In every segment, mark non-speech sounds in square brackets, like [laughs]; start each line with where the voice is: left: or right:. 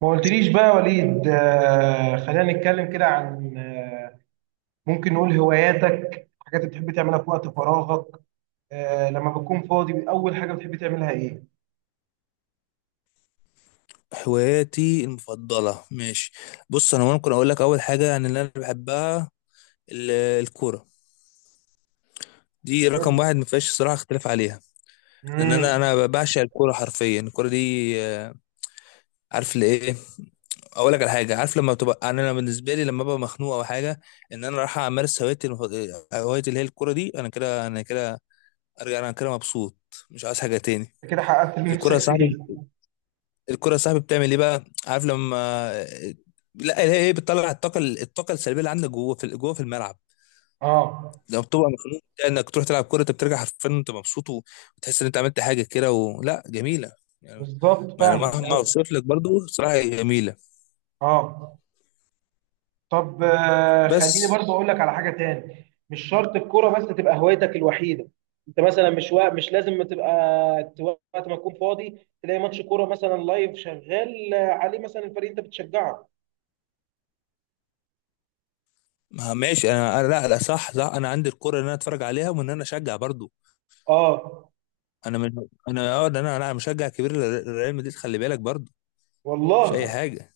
right: ما قلتليش بقى يا وليد، خلينا نتكلم كده عن ممكن نقول هواياتك، حاجات بتحب تعملها في وقت فراغك. لما بتكون فاضي، أول حاجة بتحب تعملها إيه؟
left: هواياتي المفضلة، ماشي. بص، أنا ممكن أقول لك أول حاجة يعني، اللي أنا بحبها، ال- الكورة. دي رقم واحد، ما فيهاش صراحة اختلاف عليها، لأن
right: امم
left: أنا بعشق الكورة حرفيا. الكورة دي، عارف لإيه؟ أقول لك على حاجة. عارف لما بتبقى، يعني أنا بالنسبة لي لما ببقى مخنوق أو حاجة، إن أنا رايح أمارس هوايتي المفضلة، هوايتي اللي هي الكورة دي، أنا كده، أرجع أنا كده مبسوط، مش عايز حاجة تاني.
right: كده حققت اللي
left: الكورة يا
right: نفسك فيه.
left: صاحبي، الكرة يا صاحبي بتعمل ايه بقى؟ عارف لما... لا، هي بتطلع الطاقة، الطاقة السلبية اللي عندك جوه، في الملعب.
right: اه،
left: لما بتبقى مخنوق، انك تروح تلعب كورة، انت بترجع حرفيا انت مبسوط، وتحس ان انت عملت حاجة كده، ولا جميلة يعني.
right: بالظبط
left: ما انا
right: فاهمك،
left: مهما
right: ايوه.
left: اوصف لك برضو، صراحة هي جميلة.
right: اه. طب خليني
left: بس
right: برضه اقول لك على حاجه تاني، مش شرط الكوره بس تبقى هوايتك الوحيده. انت مثلا مش لازم تبقى، وقت ما تكون فاضي تلاقي ماتش كوره مثلا لايف شغال عليه، مثلا الفريق انت بتشجعه.
left: ما ماشي، انا لا لا، صح صح، انا عندي الكرة ان انا اتفرج عليها، وان انا اشجع برضو.
right: اه.
left: انا من... انا ده، انا مشجع كبير لريال مدريد، خلي بالك، برضو مش اي
right: والله.
left: حاجة.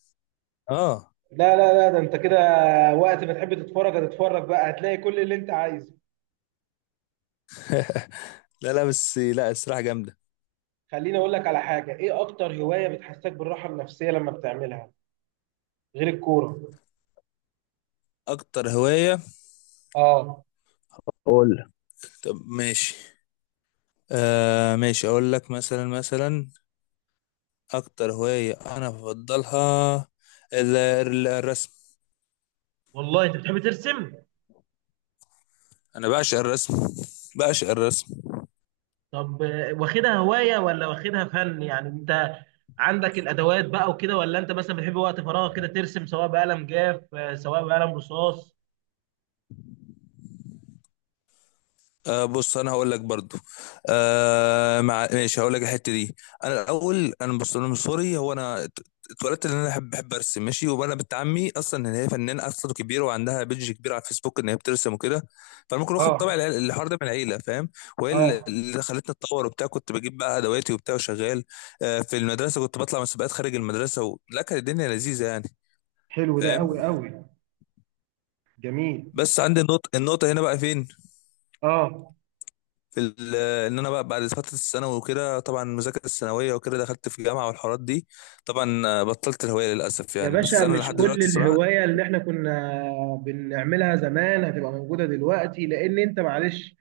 left: اه.
right: لا، لا، لا، ده انت كده، وقت ما تحب تتفرج هتتفرج بقى، هتلاقي كل اللي انت عايزه.
left: لا لا، بس لا، الصراحة جامدة.
right: خليني اقول لك على حاجه، ايه اكتر هوايه بتحسسك بالراحه النفسيه لما بتعملها غير الكوره؟
left: اكتر هواية؟
right: اه.
left: قول لي. طب ماشي. ماشي، اقول لك مثلا، اكتر هواية انا بفضلها، الرسم.
right: والله، انت بتحب ترسم؟
left: انا بعشق الرسم، بعشق الرسم.
right: طب واخدها هواية ولا واخدها فن؟ يعني انت عندك الادوات بقى وكده، ولا انت مثلا بتحب وقت فراغ كده ترسم، سواء بقلم جاف سواء بقلم رصاص؟
left: بص، انا هقول لك برضو. مع ماشي، هقول لك الحته دي. انا الاول، انا بص، انا من صغري، هو انا اتولدت ان انا بحب ارسم ماشي. وانا بنت عمي اصلا، ان هي فنانه اصلا كبيره، وعندها بيدج كبير على الفيسبوك ان هي بترسم وكده. فانا ممكن واخد
right: اه،
left: طبع الحوار ده من العيله، فاهم؟ وهي اللي
right: اه.
left: اللي خلتني اتطور وبتاع. كنت بجيب بقى ادواتي وبتاع وشغال. في المدرسه كنت بطلع مسابقات خارج المدرسه لا، كانت الدنيا لذيذه يعني،
right: حلو ده
left: فاهم؟
right: قوي قوي. جميل.
left: بس عندي النقطه، النقطه هنا بقى فين؟
right: اه.
left: ال- ان انا بقى بعد فتره الثانوي وكده، طبعا المذاكره الثانويه وكده، دخلت في جامعه والحوارات دي. طبعا بطلت الهوايه للاسف
right: يا
left: يعني، بس
right: باشا،
left: انا
right: مش
left: لحد
right: كل
left: دلوقتي صراحه.
right: الهواية اللي احنا كنا بنعملها زمان هتبقى موجودة دلوقتي، لان انت معلش،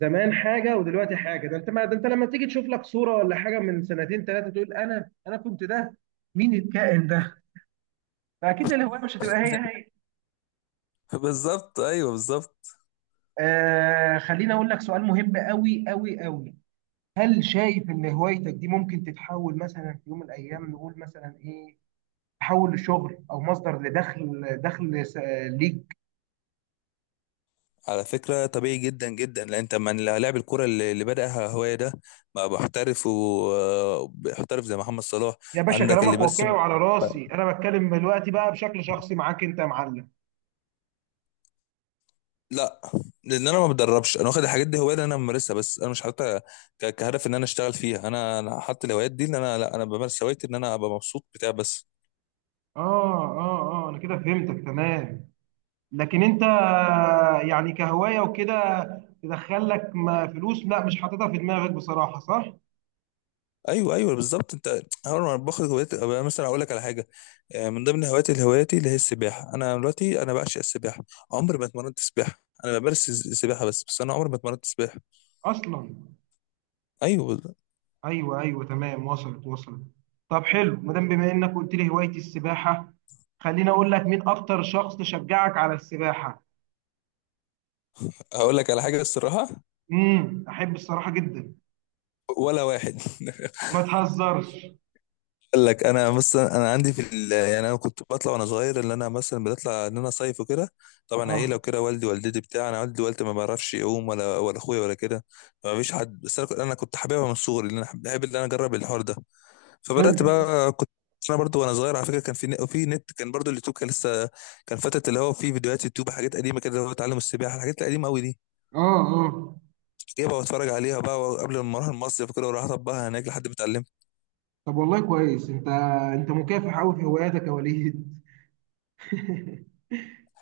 right: زمان حاجة ودلوقتي حاجة. ده انت، ما ده انت لما تيجي تشوف لك صورة ولا حاجة من سنتين ثلاثة تقول انا كنت ده، مين الكائن ده؟ فاكيد الهواية مش هتبقى هي هي.
left: [laughs] بالظبط، ايوه بالظبط.
right: خليني اقول لك سؤال مهم قوي قوي قوي. هل شايف ان هوايتك دي ممكن تتحول مثلا في يوم من الايام، نقول مثلا ايه، تحول لشغل او مصدر لدخل، ليك؟
left: على فكره طبيعي جدا جدا، لان انت من لاعب الكوره اللي بداها هوايه، ده بقى محترف، ومحترف زي محمد صلاح.
right: يا باشا،
left: عندك اللي
right: كلامك واقعي
left: بيرسم
right: وعلى راسي.
left: بقى-
right: انا بتكلم دلوقتي بقى بشكل شخصي معاك انت يا معلم.
left: لا، لان انا ما بدربش. انا واخد الحاجات دي هوايه، اللي انا بمارسها، بس انا مش حاططها كهدف ان انا اشتغل فيها. انا حاطط الهوايات دي ان انا لا، انا بمارس هوايتي ان انا ابقى مبسوط بتاع بس.
right: اه، اه، اه، انا كده فهمتك تمام. لكن انت، يعني كهواية وكده، تدخل لك فلوس، لا مش حاططها في دماغك بصراحة، صح؟
left: ايوه ايوه، بالظبط انت. اول ما باخد هوايات، أبقى مثلا اقول لك على حاجه، من ضمن هواياتي، اللي هي السباحه. انا دلوقتي انا بعشق السباحه. عمري ما اتمرنت سباحه. انا بمارس السباحه، بس انا عمري ما اتمرنت سباحه.
right: اصلا؟
left: ايوه بالظبط.
right: ايوه، ايوه، تمام، وصلت وصلت. طب حلو، بما انك قلت لي هوايه السباحه، خليني اقول لك، مين اكتر شخص شجعك على السباحه؟
left: هقول لك على حاجه، الصراحه،
right: احب الصراحه جدا.
left: ولا واحد. [laughs]
right: ما تهزرش.
left: اقول لك، انا مثلا انا عندي في ال... يعني انا كنت بطلع وانا صغير، اللي انا مثلا بطلع ان انا صيف وكده، طبعا
right: اه،
left: عيله وكده، والدي والدتي بتاع، انا والدي والدتي ما بعرفش يعوم، ولا اخويا ولا كده، ما فيش حد. بس أنا كنت حاببها من صغري، لان انا بحب ان انا اجرب الحوار ده. فبدات
right: حلو.
left: بقى، كنت انا برضو وانا صغير على فكره. كان في نت كان، برضو اليوتيوب كان لسه، كان فتره اللي هو في فيديوهات يوتيوب، حاجات قديمه كده، اللي هو تعلم السباحه، الحاجات القديمه قوي دي،
right: اه، اه.
left: جايبها واتفرج عليها بقى قبل ما اروح المصيف كده، واروح اطبقها هناك لحد ما اتعلمت.
right: طب والله كويس، انت مكافح قوي في هواياتك يا وليد. [laughs]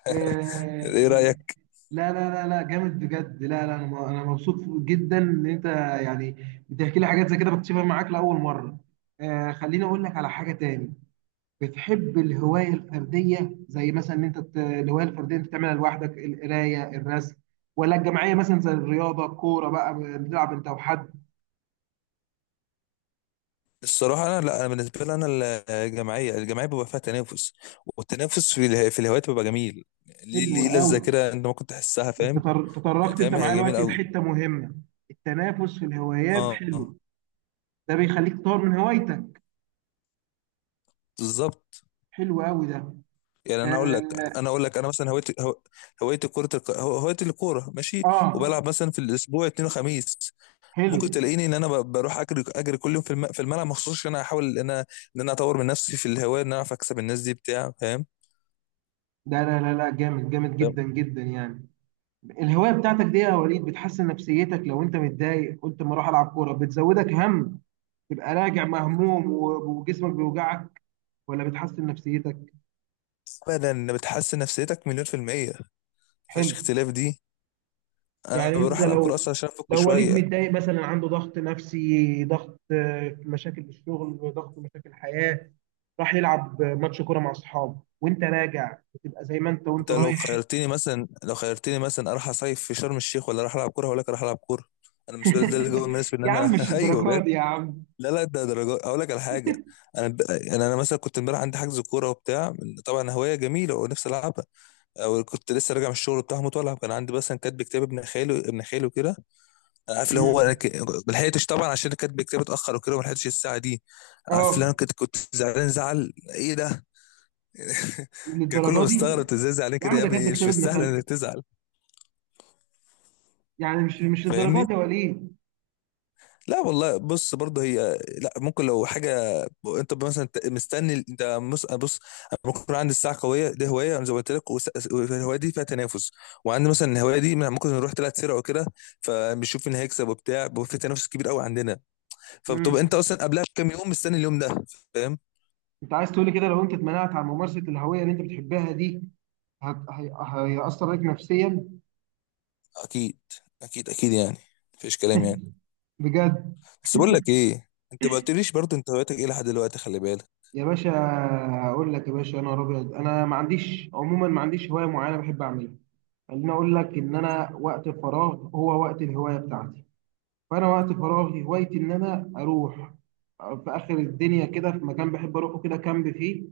right: آه،
left: ايه رايك؟
right: لا، لا، لا، لا، جامد بجد. لا، لا، انا مبسوط جدا ان انت، يعني، بتحكي لي حاجات زي كده بكتشفها معاك لاول مره. خليني اقول لك على حاجه تاني. بتحب الهواية الفردية، زي مثلا ان انت الهواية الفردية انت تعملها لوحدك، القراية، الرسم، ولا الجماعية مثلا زي الرياضة، الكورة بقى بتلعب انت وحد؟
left: الصراحه انا لا، انا بالنسبه لي انا، الجماعيه بيبقى فيها تنافس، والتنافس في في الهوايات بيبقى جميل، ليه؟
right: حلو
left: ليه لذه
right: قوي.
left: كده، انت ممكن تحسها،
right: انت
left: فاهم؟
right: تطرقت انت
left: فاهم،
right: معايا
left: هي جميل
right: دلوقتي
left: قوي.
right: لحتة مهمة. التنافس في الهوايات
left: اه،
right: حلو. ده بيخليك تطور من هوايتك.
left: بالظبط.
right: حلو قوي ده.
left: يعني انا اقول لك،
right: اه،
left: انا مثلا هوايتي هوايتي كره، هوايتي الكوره ماشي.
right: آه،
left: وبلعب مثلا في الاسبوع اثنين وخميس.
right: حلو
left: ممكن تلاقيني ان انا بروح اجري كل يوم في في الملعب مخصوص، عشان انا احاول ان انا، ان انا اطور من نفسي في الهوايه، ان انا اعرف اكسب الناس دي بتاع، فاهم؟
right: ده. لا، لا، لا، جامد جامد
left: فاهم.
right: جدا جدا يعني. الهواية بتاعتك دي يا وليد، بتحسن نفسيتك؟ لو انت متضايق قلت ما اروح العب كورة بتزودك هم، تبقى راجع مهموم وجسمك بيوجعك، ولا بتحسن نفسيتك؟
left: ابدا، بتحسن نفسيتك مليون في الميه، مفيهاش
right: حلو.
left: اختلاف دي. انا
right: يعني انت
left: بروح العب كوره
right: لو
left: اصلا عشان افك
right: لو وليد
left: شويه.
right: متضايق مثلا، عنده ضغط نفسي، ضغط مشاكل في الشغل، ضغط مشاكل حياة، راح يلعب ماتش كورة مع اصحابه، وانت راجع بتبقى زي ما انت وانت
left: انت لو
right: رايح.
left: خيرتني مثلا، اروح اصيف في شرم الشيخ ولا اروح العب كوره، هقول لك اروح العب كوره. انا مش ده الجو
right: [laughs]
left: المناسب ان
right: يا عم،
left: انا.
right: مش
left: [laughs] ايوه
right: الدرجة
left: بجد.
right: دي يا عم.
left: لا لا، ده درجات، اقول لك على حاجه. انا ب... انا مثلا كنت امبارح عندي حجز كوره وبتاع، طبعا هوايه جميله ونفسي العبها، او كنت لسه راجع من الشغل بتاع مطالع. كان عندي مثلا كاتب كتاب ابن خاله كده، انا عارف اللي هو
right: مم.
left: انا ك... ما لحقتش طبعا، عشان كاتب كتاب اتاخر وكده، ما لحقتش الساعه دي. عارف اللي
right: اه،
left: انا كنت زعلان، زعل ايه ده! [laughs] كان كله
right: للدرجة دي؟
left: مستغرب، إنت ازاي زعلان
right: يا
left: كده
right: عم،
left: يا
right: ده كاتب
left: ابني؟ مش
right: كتاب ابن
left: مستاهل
right: خالتي،
left: انك تزعل.
right: يعني مش للدرجة
left: فاهمني؟
right: دي يا وليد.
left: لا والله بص، برضه هي لا، ممكن لو حاجه. انت مثلا مستني، انت بص، أنا ممكن يكون عندي الساعه قويه دي هوايه، أنا زي ما قلت لك، والهوايه دي فيها تنافس، وعندي مثلا الهوايه دي ممكن نروح 3 سرعه وكده، فبنشوف مين هيكسب وبتاع، بيبقى في تنافس كبير قوي عندنا، فبتبقى انت
right: مم.
left: اصلا قبلها بكام يوم مستني اليوم ده، فاهم؟
right: انت عايز تقولي كده لو انت اتمنعت عن ممارسة الهوية اللي انت بتحبها دي، هيأثر عليك نفسيا؟
left: اكيد، اكيد اكيد يعني، مفيش كلام يعني.
right: بجد؟
left: بس بقول لك ايه، انت ما قلتليش برضه انت هوايتك ايه لحد دلوقتي، خلي بالك.
right: يا باشا، هقول لك يا باشا. انا ابيض، انا ما عنديش عموما، ما عنديش هوايه معينه بحب اعملها. خليني اقول لك، ان انا وقت الفراغ هو وقت الهوايه بتاعتي. فانا وقت فراغي هوايتي ان انا اروح في اخر الدنيا كده، في مكان بحب اروحه كده، كامب فيه،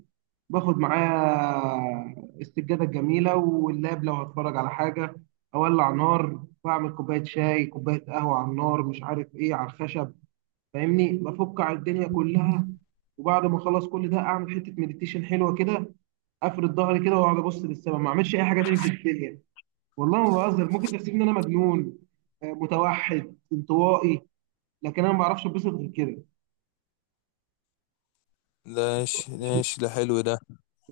right: باخد معايا السجاده الجميله واللاب لو هتفرج على حاجه، اولع نار، واعمل كوبايه شاي، كوبايه قهوه على النار، مش عارف ايه، على الخشب. فاهمني، بفك على الدنيا كلها. وبعد ما اخلص كل ده، اعمل حته مديتيشن حلوه كده، افرد ظهري كده واقعد ابص للسما، ما اعملش اي حاجه تاني في الدنيا. والله ما بهزر، ممكن تحسبني ان انا مجنون، متوحد، انطوائي، لكن انا ما بعرفش اتبسط غير كده.
left: ماشي ماشي، ده حلو ده.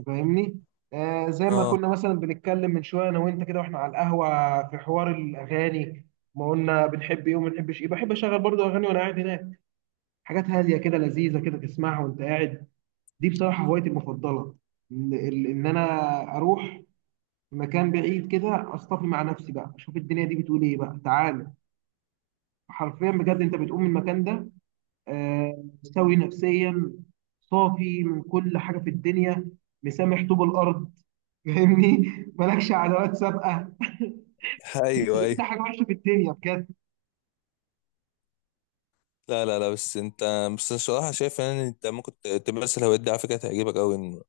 right: فاهمني. زي ما
left: اه،
right: كنا مثلا بنتكلم من شويه انا وانت كده، واحنا على القهوه، في حوار الاغاني، ما قلنا بنحب ايه وما بنحبش ايه، بحب اشغل برضو اغاني وانا قاعد هناك، حاجات هاديه كده، لذيذه كده، تسمعها وانت قاعد. دي بصراحة هوايتي المفضلة، إن أنا أروح مكان بعيد كده، أصطفي مع نفسي بقى، أشوف الدنيا دي بتقول إيه بقى، تعالى. حرفيا بجد أنت بتقوم من المكان ده مستوي نفسيا، صافي من كل حاجة في الدنيا، مسامح طوب الأرض. [laughs] فاهمني، مالكش عداوات سابقة، بس
left: ايوه
right: كل
left: ايوه.
right: حاجة وحشة في الدنيا بجد.
left: لا لا لا، بس انت، بس الصراحه شايف ان انت ممكن تمارس الهوايات دي على فكره، تعجبك قوي، ان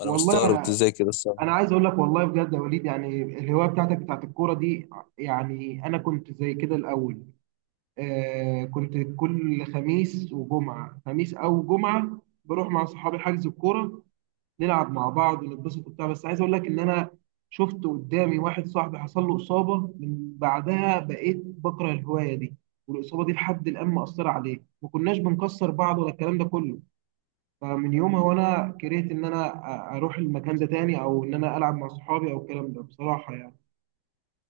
left: انا
right: والله،
left: مستغرب انت ازاي كده،
right: أنا
left: الصراحه.
right: عايز أقول لك والله بجد يا وليد، يعني الهواية بتاعتك بتاعت الكورة دي، يعني أنا كنت زي كده الأول، كنت كل خميس وجمعة، خميس أو جمعة، بروح مع صحابي حجز الكورة، نلعب مع بعض ونتبسط وبتاع. بس عايز أقول لك إن أنا شفت قدامي واحد صاحبي حصل له إصابة، من بعدها بقيت بكره الهواية دي. والإصابة دي لحد الآن مأثرة عليه، ما كناش بنكسر بعض ولا الكلام ده كله. فمن يومها وأنا كرهت إن أنا أروح المكان ده تاني، أو إن أنا ألعب مع صحابي، أو الكلام ده بصراحة يعني.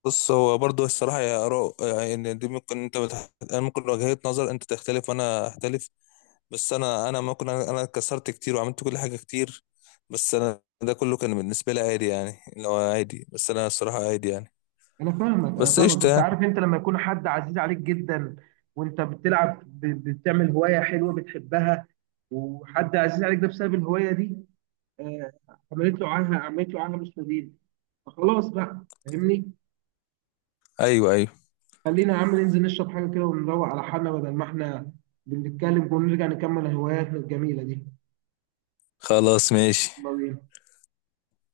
left: بص، هو برضه الصراحه يا اراء، يعني ان دي ممكن انت بتح... انا ممكن وجهه نظر انت تختلف وانا اختلف. بس انا ممكن انا اتكسرت كتير وعملت كل حاجه كتير، بس انا ده كله كان بالنسبه لي عادي يعني، لو عادي، بس انا الصراحه عادي يعني.
right: انا فاهمك، انا
left: بس
right: فاهمك،
left: قشطه
right: بس
left: يعني.
right: عارف انت لما يكون حد عزيز عليك جدا، وانت بتلعب، بتعمل هوايه حلوه بتحبها، وحد عزيز عليك ده بسبب الهوايه دي، آه، عملت له عنها، عملت له عنها مستديل، فخلاص بقى، فاهمني.
left: ايوه ايوه،
right: خلينا يا عم ننزل نشرب حاجه كده ونروق على حالنا، بدل ما احنا بنتكلم، ونرجع نكمل هواياتنا الجميله دي.
left: خلاص ماشي.
right: يلا بينا.